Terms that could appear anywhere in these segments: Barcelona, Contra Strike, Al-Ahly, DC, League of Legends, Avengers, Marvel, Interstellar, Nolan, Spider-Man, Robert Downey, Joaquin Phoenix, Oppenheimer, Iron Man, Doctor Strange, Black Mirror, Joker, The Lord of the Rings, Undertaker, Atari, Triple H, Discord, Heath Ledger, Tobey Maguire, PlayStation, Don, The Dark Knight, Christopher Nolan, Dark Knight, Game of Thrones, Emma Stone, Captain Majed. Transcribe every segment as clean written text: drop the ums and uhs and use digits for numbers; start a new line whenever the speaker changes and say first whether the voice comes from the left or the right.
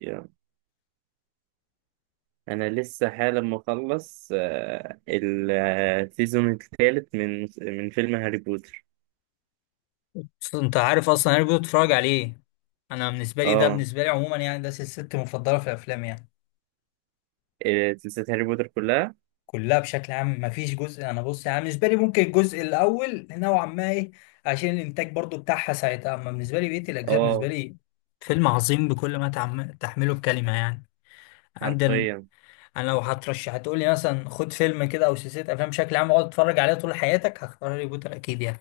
right: يلا. انا لسه حالا مخلص السيزون الثالث من فيلم هاري بوتر.
left: بس انت عارف اصلا انا كنت بتفرج عليه. انا بالنسبه لي ده
right: اه.
left: بالنسبه لي عموما يعني ده سلسلتي المفضله في الافلام يعني،
right: سلسلة هاري بوتر كلها.
left: كلها بشكل عام. مفيش جزء، انا بص يعني بالنسبه لي ممكن الجزء الاول نوعا ما ايه، عشان الانتاج برضو بتاعها ساعتها. اما بالنسبه لي بقيه الاجزاء بالنسبه
right: اه،
left: لي فيلم عظيم بكل ما تحمله بكلمه يعني. عندنا
right: حرفيا.
left: انا لو هترشح هتقول لي مثلا خد فيلم كده او سلسله افلام بشكل عام اقعد اتفرج عليها طول حياتك، هختار هاري بوتر اكيد يعني.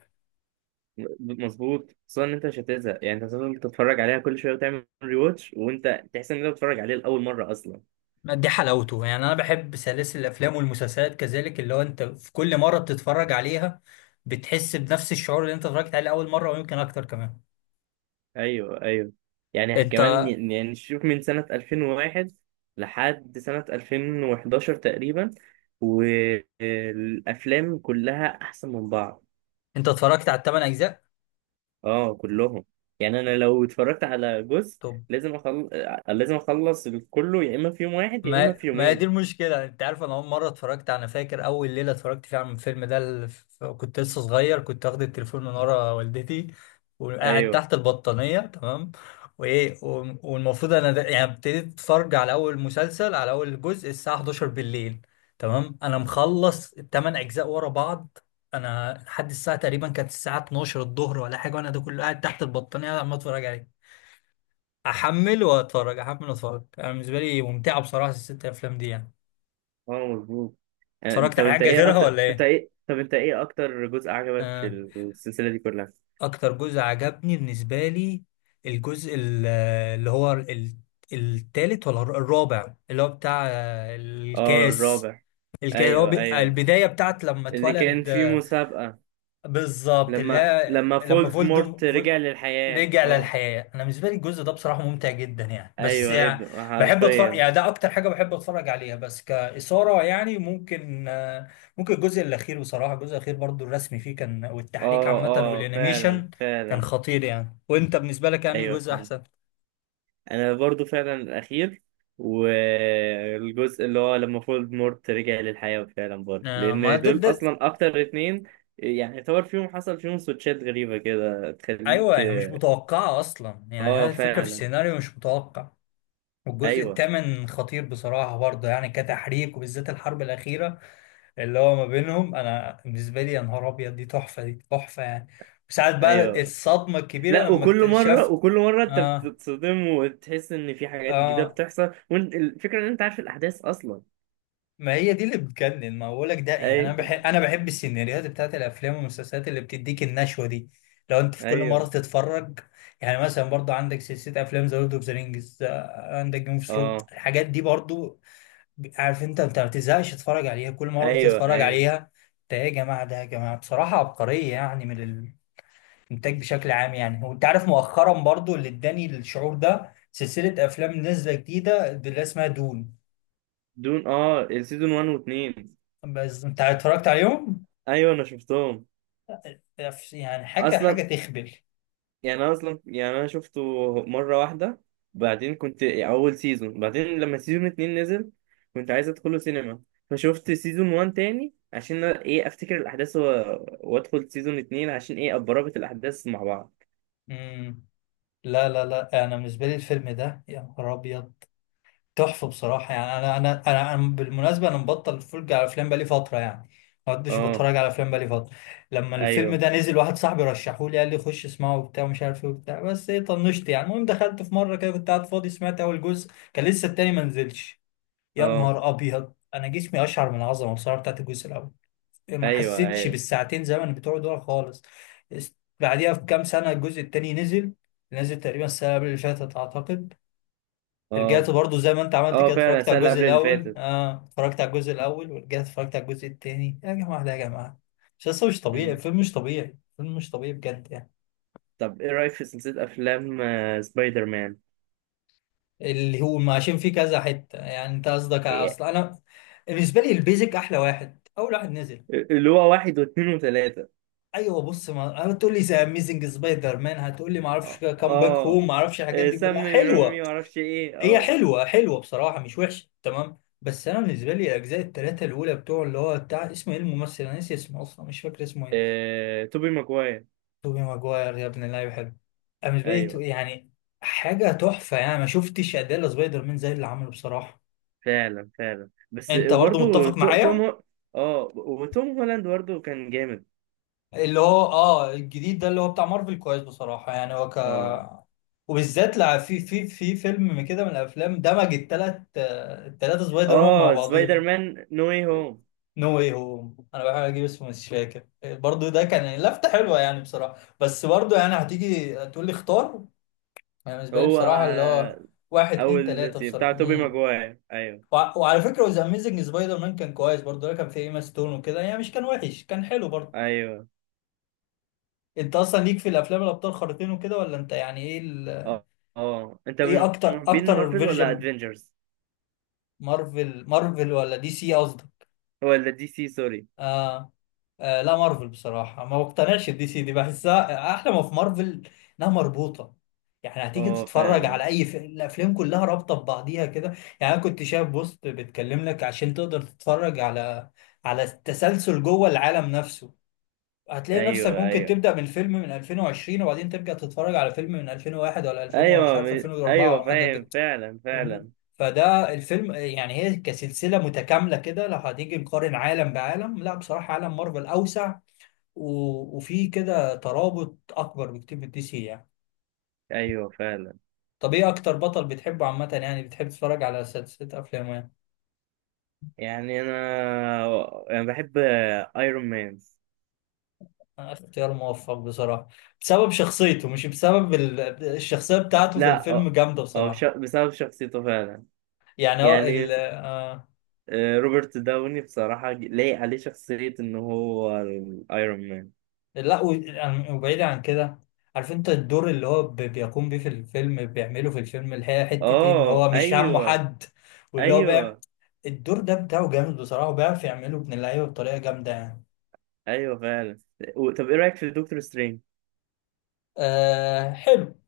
right: مظبوط، خصوصا ان انت مش هتزهق، يعني انت هتفضل تتفرج عليها كل شويه وتعمل ري واتش وانت تحس ان انت بتتفرج عليه لاول مره اصلا.
left: دي حلاوته، يعني انا بحب سلاسل الافلام والمسلسلات كذلك، اللي هو انت في كل مره بتتفرج عليها بتحس بنفس الشعور اللي انت اتفرجت عليه اول مره، ويمكن اكتر كمان.
right: ايوه ايوه. يعني
left: انت
right: كمان يعني شوف من سنه 2001 لحد سنه 2011 تقريبا، والافلام كلها احسن من بعض.
left: انت اتفرجت على الثمان اجزاء؟
right: اه كلهم. يعني انا لو اتفرجت على جزء
left: طب
right: لازم اخلص، لازم اخلص كله، يا اما في يوم واحد يا اما
left: ما
right: في
left: ما هي دي
right: يومين.
left: المشكلة. انت عارف انا اول مرة اتفرجت، انا فاكر اول ليلة اتفرجت فيها على الفيلم ده، كنت لسه صغير، كنت واخد التليفون من ورا والدتي وقاعد
right: ايوه.
left: تحت البطانية تمام، وايه والمفروض انا ده يعني ابتديت اتفرج على اول مسلسل على اول جزء الساعة 11 بالليل. تمام، انا مخلص الثمان اجزاء ورا بعض، انا لحد الساعة تقريبا كانت الساعة 12 الظهر ولا حاجة، وانا ده كله قاعد تحت البطانية عمال اتفرج عليه، احمل واتفرج احمل واتفرج. انا بالنسبة لي ممتعة بصراحة الست افلام دي يعني.
right: اه مظبوط.
left: اتفرجت على حاجة غيرها ولا ايه؟
right: طب انت ايه اكتر جزء عجبك في
left: آه.
right: السلسله دي كلها؟
left: اكتر جزء عجبني بالنسبة لي الجزء التالت ولا الرابع، اللي هو بتاع
right: اه
left: الكاس.
right: الرابع.
left: الكاس هو
right: ايوه ايوه.
left: البداية بتاعت لما
right: اللي كان
left: اتولد.
right: فيه مسابقه.
left: بالظبط، اللي
right: لما
left: هي
right: لما
left: لما
right: فولدمورت رجع للحياه.
left: رجع
right: اه.
left: للحياة. انا بالنسبة لي الجزء ده بصراحة ممتع جدا يعني، بس
right: ايوه
left: يعني
right: ايوه
left: بحب اتفرج،
right: حرفيا.
left: يعني ده اكتر حاجة بحب اتفرج عليها بس كإثارة يعني. ممكن ممكن الجزء الاخير بصراحة، الجزء الاخير برضو الرسم فيه كان والتحريك
right: اه
left: عامة
right: اه فعلا
left: والانيميشن كان
right: فعلا.
left: خطير يعني. وانت بالنسبة لك يعني
right: ايوه
left: جزء
right: فعلا،
left: احسن؟
right: انا برضو فعلا الاخير. والجزء اللي هو لما فولد مورت رجع للحياة فعلا برضو،
left: ما
right: لان
left: ده,
right: دول
left: ده
right: اصلا اكتر اتنين يعني يعتبر فيهم، حصل فيهم سويتشات غريبة كده
left: ايوه
right: تخليك.
left: يعني مش متوقعة اصلا، يعني
right: اه
left: هذه الفكرة في
right: فعلا.
left: السيناريو مش متوقع. والجزء
right: ايوه
left: الثامن خطير بصراحة برضه يعني كتحريك، وبالذات الحرب الأخيرة اللي هو ما بينهم. انا بالنسبه لي يا نهار ابيض، دي تحفه دي تحفه يعني. وساعات بقى
right: ايوه.
left: الصدمه الكبيره
right: لا،
left: لما
right: وكل مرة
left: اكتشفت.
right: وكل مرة انت
left: اه،
right: بتتصدم وتحس ان في حاجات جديدة
left: اه،
right: بتحصل، والفكرة ان انت عارف الاحداث اصلا.
left: ما هي دي اللي بتجنن. ما بقولك ده يعني، انا بحب
right: ايوه
left: انا بحب السيناريوهات بتاعت الافلام والمسلسلات اللي بتديك النشوه دي، لو انت في كل مره
right: ايوه.
left: تتفرج. يعني مثلا برضو عندك سلسله افلام ذا لورد اوف ذا رينجز، عندك جيم اوف ثرونز،
right: اه.
left: الحاجات دي برضو. عارف انت ما بتزهقش تتفرج عليها، كل مره
right: ايوه
left: بتتفرج
right: ايوه،
left: عليها ده يا جماعه، ده يا جماعه بصراحه عبقريه يعني، من انتاج بشكل عام يعني. وانت عارف مؤخرا برضو اللي اداني الشعور ده سلسلة افلام نازلة جديدة اللي اسمها دون.
right: دون. اه السيزون 1 و2.
left: بس انت اتفرجت عليهم؟
right: ايوه انا شفتهم
left: يعني حاجة
right: اصلا.
left: تخبل.
right: يعني انا اصلا يعني انا شفته مره واحده، بعدين كنت اول سيزون، بعدين لما سيزون اتنين نزل كنت عايز ادخله سينما، فشفت سيزون وان تاني عشان ايه افتكر الاحداث وادخل سيزون اتنين عشان ايه اتربط الاحداث مع بعض.
left: امم، لا لا لا، انا بالنسبة لي الفيلم ده يا نهار ابيض، تحفة بصراحة يعني. أنا بالمناسبة أنا مبطل أتفرج على أفلام بقالي فترة يعني، ما كنتش
right: اه
left: بتفرج على أفلام بقالي فترة. لما الفيلم
right: ايوه.
left: ده نزل واحد صاحبي رشحه لي، قال لي خش اسمعه وبتاع ومش عارف إيه وبتاع، بس إيه طنشت يعني. المهم دخلت في مرة كده كنت قاعد فاضي، سمعت أول جزء، كان لسه التاني ما نزلش. يا
right: اه
left: نهار أبيض، أنا جسمي أشعر من العظمة بصراحة بتاعت الجزء الأول. ما
right: ايوه
left: حسيتش
right: ايوه.
left: بالساعتين زمن بتوع دول خالص. بعديها بكام سنة الجزء التاني نزل، نزل تقريبا السنة اللي فاتت أعتقد. رجعت
right: اه
left: برضو زي ما انت عملت
right: اه
left: كده،
right: فعلا
left: اتفرجت
right: السنه
left: على
right: اللي
left: الجزء
right: قبل اللي
left: الاول،
right: فاتت.
left: اه اتفرجت على الجزء الاول ورجعت اتفرجت على الجزء التاني. يا جماعه ده يا جماعه، مسلسل مش طبيعي،
right: مم.
left: فيلم مش طبيعي، فيلم مش طبيعي بجد يعني.
right: طب ايه رايك في سلسله افلام سبايدر مان؟
left: اللي هو عشان فيه كذا حته يعني، انت قصدك
right: إيه-
left: اصل انا بالنسبه لي البيزك احلى واحد، اول واحد نزل.
right: اللي هو واحد واثنين وثلاثه.
left: ايوه، بص ما هتقول لي زي اميزنج سبايدر مان، هتقول لي ما اعرفش
right: اه.
left: كام باك هوم،
right: آه.
left: ما اعرفش الحاجات دي كلها
right: سمي
left: حلوه.
right: رامي، معرفش ايه.
left: هي
right: اه.
left: حلوة حلوة بصراحة، مش وحشة تمام، بس أنا بالنسبة لي الأجزاء التلاتة الأولى بتوع اللي هو بتاع اسمه إيه الممثل، أنا ناسي اسمه أصلا مش فاكر اسمه إيه.
right: توبي ماجواير.
left: توبي ماجواير، يا ابن اللعيبة حلو. أنا بالنسبة لي
right: ايوه
left: يعني حاجة تحفة يعني، ما شفتش أداء سبايدر مان زي اللي عمله بصراحة.
right: فعلا فعلا بس
left: أنت برضو
right: برضه.
left: متفق
right: تو... توم
left: معايا.
right: هو... اه، وتوم هولاند برضه كان جامد.
left: اللي هو آه الجديد ده اللي هو بتاع مارفل كويس بصراحة يعني، هو ك
right: اه.
left: وبالذات لا في فيلم كده من الأفلام دمج التلاتة سبايدر مان
right: اه
left: مع
right: سبايدر
left: بعضيهم.
right: مان نو واي هوم.
left: نو ايه هو، انا بحاول اجيب اسمه مش فاكر برضو، ده كان لفته حلوه يعني بصراحه. بس برضو يعني هتيجي تقول لي اختار، انا بالنسبه لي
right: هو
left: بصراحه اللي هو واحد اتنين
right: اول
left: تلاته
right: بتاع
left: بصراحه.
right: توبي
left: امم،
right: ماجواير. ايوه
left: وعلى فكره وذا اميزنج سبايدر مان كان كويس برضو، ده كان فيه ايما ستون وكده يعني، مش كان وحش كان حلو برضو.
right: ايوه.
left: انت اصلا ليك في الافلام الابطال خارقين وكده، ولا انت يعني ايه ال...
right: اه اه. انت
left: ايه
right: من
left: اكتر
right: محبين
left: اكتر
right: مارفل ولا
left: فيرجن،
right: ادفنجرز
left: مارفل مارفل ولا دي سي قصدي؟
right: ولا دي سي؟ سوري.
left: آه. آه لا مارفل بصراحة، ما بقتنعش الدي سي. دي بحسها أحلى ما في مارفل إنها مربوطة، يعني هتيجي
right: اه
left: تتفرج
right: فعلا.
left: على أي الأفلام كلها رابطة ببعضيها كده. يعني أنا كنت شايف بوست بتكلم لك عشان تقدر تتفرج على على التسلسل جوه العالم نفسه. هتلاقي نفسك
right: ايوه
left: ممكن
right: ايوه.
left: تبدأ من فيلم من 2020 وبعدين ترجع تتفرج على فيلم من 2001 ولا 2000 ومش
right: ايوه
left: عارف 2004
right: ايوه
left: وحاجة
right: فاهم
left: كده،
right: فعلا
left: فاهمني؟
right: فعلا.
left: فده الفيلم يعني هي كسلسلة متكاملة كده. لو هتيجي نقارن عالم بعالم، لا بصراحة عالم مارفل أوسع و... وفيه كده ترابط أكبر بكتير من دي سي يعني.
right: ايوه فعلا.
left: طب إيه أكتر بطل بتحبه عامة، يعني بتحب تتفرج على سلسلة أفلامه يعني؟
right: يعني انا بحب ايرون مان.
left: أنا اختيار موفق بصراحة، بسبب شخصيته مش بسبب ال... الشخصية بتاعته في
right: لا
left: الفيلم جامدة بصراحة.
right: بسبب شخصيته فعلا.
left: يعني هو
right: يعني
left: ال...
right: روبرت داوني بصراحة لايق عليه شخصية ان هو ايرون مان.
left: لا وبعيد عن كده، عارف انت الدور اللي هو بيقوم بيه في الفيلم، بيعمله في الفيلم اللي هي حتة ايه ان
right: اه
left: هو مش همه
right: ايوه
left: حد. واللي هو بيع،
right: ايوه
left: الدور ده بتاعه جامد بصراحة، وبيعرف يعمله ابن اللعيبة بطريقة جامدة يعني.
right: ايوه فعلا. طب ايه رأيك في دكتور سترينج؟
left: آه حلو،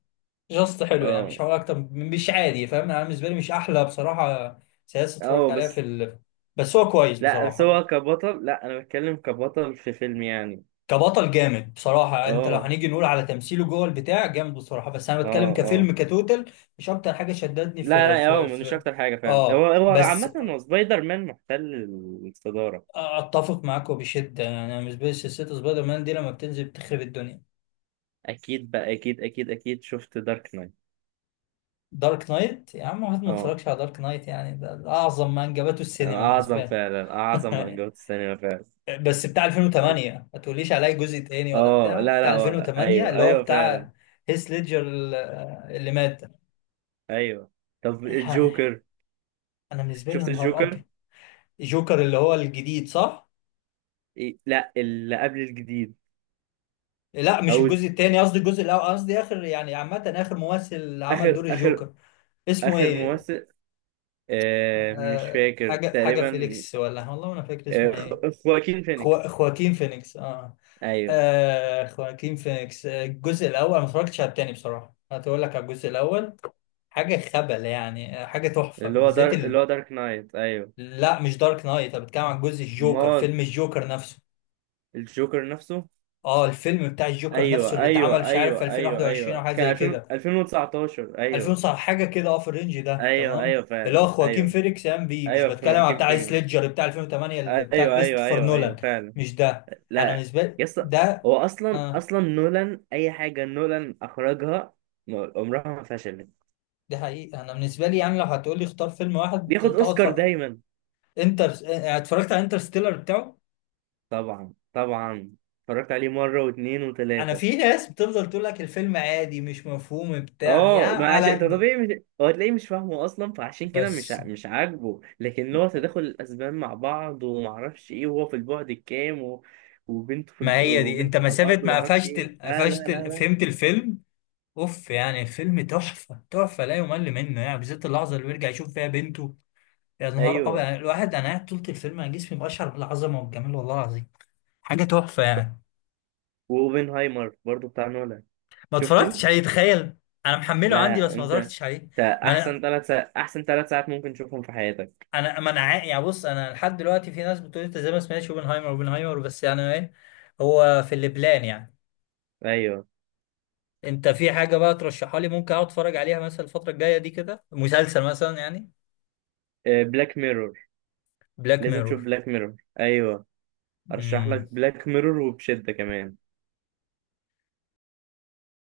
left: جاست حلو يعني،
right: اه
left: مش هقول مش عادي فاهم، انا بالنسبة لي مش احلى بصراحة سياسة اتفرجت
right: اه
left: عليها في
right: بس.
left: ال... بس هو كويس
right: لا بس
left: بصراحة.
right: هو كبطل، لا انا بتكلم كبطل في فيلم يعني.
left: كبطل جامد بصراحة، انت لو
right: اه
left: هنيجي نقول على تمثيله جوه البتاع جامد بصراحة، بس انا
right: اه
left: بتكلم
right: اه.
left: كفيلم كتوتال. مش اكتر حاجة شدتني
right: لا
left: في
right: لا،
left: في
right: هو مش
left: في
right: اكتر حاجه فاهم، هو
left: اه
right: هو
left: بس،
right: عامه هو سبايدر مان محتل الصداره.
left: اتفق معاك وبشدة يعني. انا بالنسبة لي سلسلة سبايدر مان دي لما بتنزل بتخرب الدنيا.
right: اكيد بقى، اكيد اكيد اكيد. شفت دارك نايت؟
left: دارك نايت يا عم، واحد ما
right: اه،
left: اتفرجش على دارك نايت يعني، ده اعظم ما انجبته السينما
right: اعظم
left: بالنسبة
right: فعلا، اعظم من
left: لي.
right: جوة السينما فعلا.
left: بس بتاع 2008 ما تقوليش عليا جزء تاني، ولا
right: اه
left: بتاع
right: لا
left: بتاع
right: لا، هو
left: 2008
right: ايوه
left: اللي هو
right: ايوه فعلا
left: بتاع هيث ليدجر اللي مات.
right: ايوه. طب
left: يعني
right: الجوكر،
left: انا بالنسبه لي يا
right: شفت
left: نهار،
right: الجوكر؟
left: جوكر اللي هو الجديد صح؟
right: إيه؟ لا اللي قبل الجديد.
left: لا مش
right: اول
left: الجزء التاني قصدي، الجزء الأول قصدي، آخر يعني عامة آخر ممثل عمل
right: اخر،
left: دور
right: اخر
left: الجوكر اسمه
right: اخر
left: إيه؟
right: ممثل. آه مش
left: آه
right: فاكر
left: حاجة
right: تقريبا.
left: فيليكس ولا والله ما أنا فاكر اسمه إيه؟
right: خواكين فينيكس.
left: خواكين فينيكس آه.
right: ايوه.
left: آه خواكين فينيكس، الجزء الأول، أنا ما اتفرجتش على التاني بصراحة، هتقول لك على الجزء الأول حاجة خبل يعني. حاجة تحفة،
right: اللي هو
left: وبالذات
right: اللي
left: ال...
right: هو دارك نايت. ايوه.
left: لا مش دارك نايت، أنا بتكلم عن جزء الجوكر،
right: امال،
left: فيلم الجوكر نفسه.
right: الجوكر نفسه.
left: اه الفيلم بتاع الجوكر
right: ايوه
left: نفسه اللي اتعمل
right: ايوه
left: مش عارف في
right: ايوه ايوه
left: 2021 او
right: ايوه،
left: حاجه
right: كان
left: زي
right: 2000
left: كده،
right: 2019.
left: 2000
right: ايوه
left: صح حاجه كده اه في الرينج ده
right: ايوه
left: تمام،
right: ايوه
left: اللي هو
right: فعلا.
left: خواكين
right: ايوه
left: فينيكس قام بيه، مش
right: ايوه
left: بتكلم على
right: كيم
left: بتاع
right: فيجن.
left: سليدجر بتاع 2008 اللي بتاع
right: ايوه ايوه
left: كريستوفر
right: ايوه
left: نولان.
right: ايوه فعلا.
left: مش ده، انا
right: لا.
left: بالنسبه لي
right: يس.
left: ده.
right: هو اصلا
left: اه
right: نولان، اي حاجه نولان اخرجها عمرها ما فشلت.
left: ده حقيقي. انا بالنسبه لي يعني لو هتقول لي اختار فيلم واحد
right: بياخد
left: تقعد
right: اوسكار
left: فر...
right: دايما.
left: انتر آه، يعني اتفرجت على انترستيلر بتاعه.
right: طبعا طبعا. اتفرجت عليه مره واثنين
left: انا
right: وثلاثه.
left: في ناس بتفضل تقول لك الفيلم عادي مش مفهوم بتاع
right: اه،
left: يعني
right: ما عشان
left: على،
right: ده طبيعي. مش... هو تلاقيه مش فاهمه اصلا، فعشان كده
left: بس
right: مش عاجبه، لكن هو تداخل الاسبان مع بعض وما اعرفش ايه، وهو في البعد الكام وبنته في
left: ما هي دي، انت
right: وبنته على
left: مسافه
right: الارض وما
left: ما
right: اعرفش ايه. لا لا لا لا.
left: فهمت الفيلم اوف، يعني فيلم تحفه تحفه لا يمل منه يعني، بالذات اللحظه اللي بيرجع يشوف فيها بنته. يا نهار ابيض
right: ايوه.
left: يعني الواحد، انا قاعد طول الفيلم انا جسمي بشعر بالعظمه والجمال والله العظيم، حاجه تحفه يعني.
right: واوبنهايمر برضو بتاع نولان.
left: ما
right: شفته.
left: اتفرجتش عليه تخيل، انا محمله عندي
right: لا
left: بس ما
right: انت،
left: اتفرجتش عليه.
right: انت
left: ما
right: احسن
left: انا
right: احسن 3 ساعات ممكن تشوفهم في حياتك.
left: انا ما انا عا- يعني بص انا لحد دلوقتي في ناس بتقول انت زي ما سمعتش اوبنهايمر اوبنهايمر، بس يعني ايه هو في البلان يعني.
right: ايوه.
left: انت في حاجه بقى ترشحها لي ممكن اقعد اتفرج عليها مثلا الفتره الجايه دي كده، مسلسل مثلا يعني؟
right: بلاك ميرور،
left: بلاك
right: لازم تشوف
left: ميرور.
right: بلاك ميرور. ايوه ارشح لك بلاك ميرور وبشدة كمان.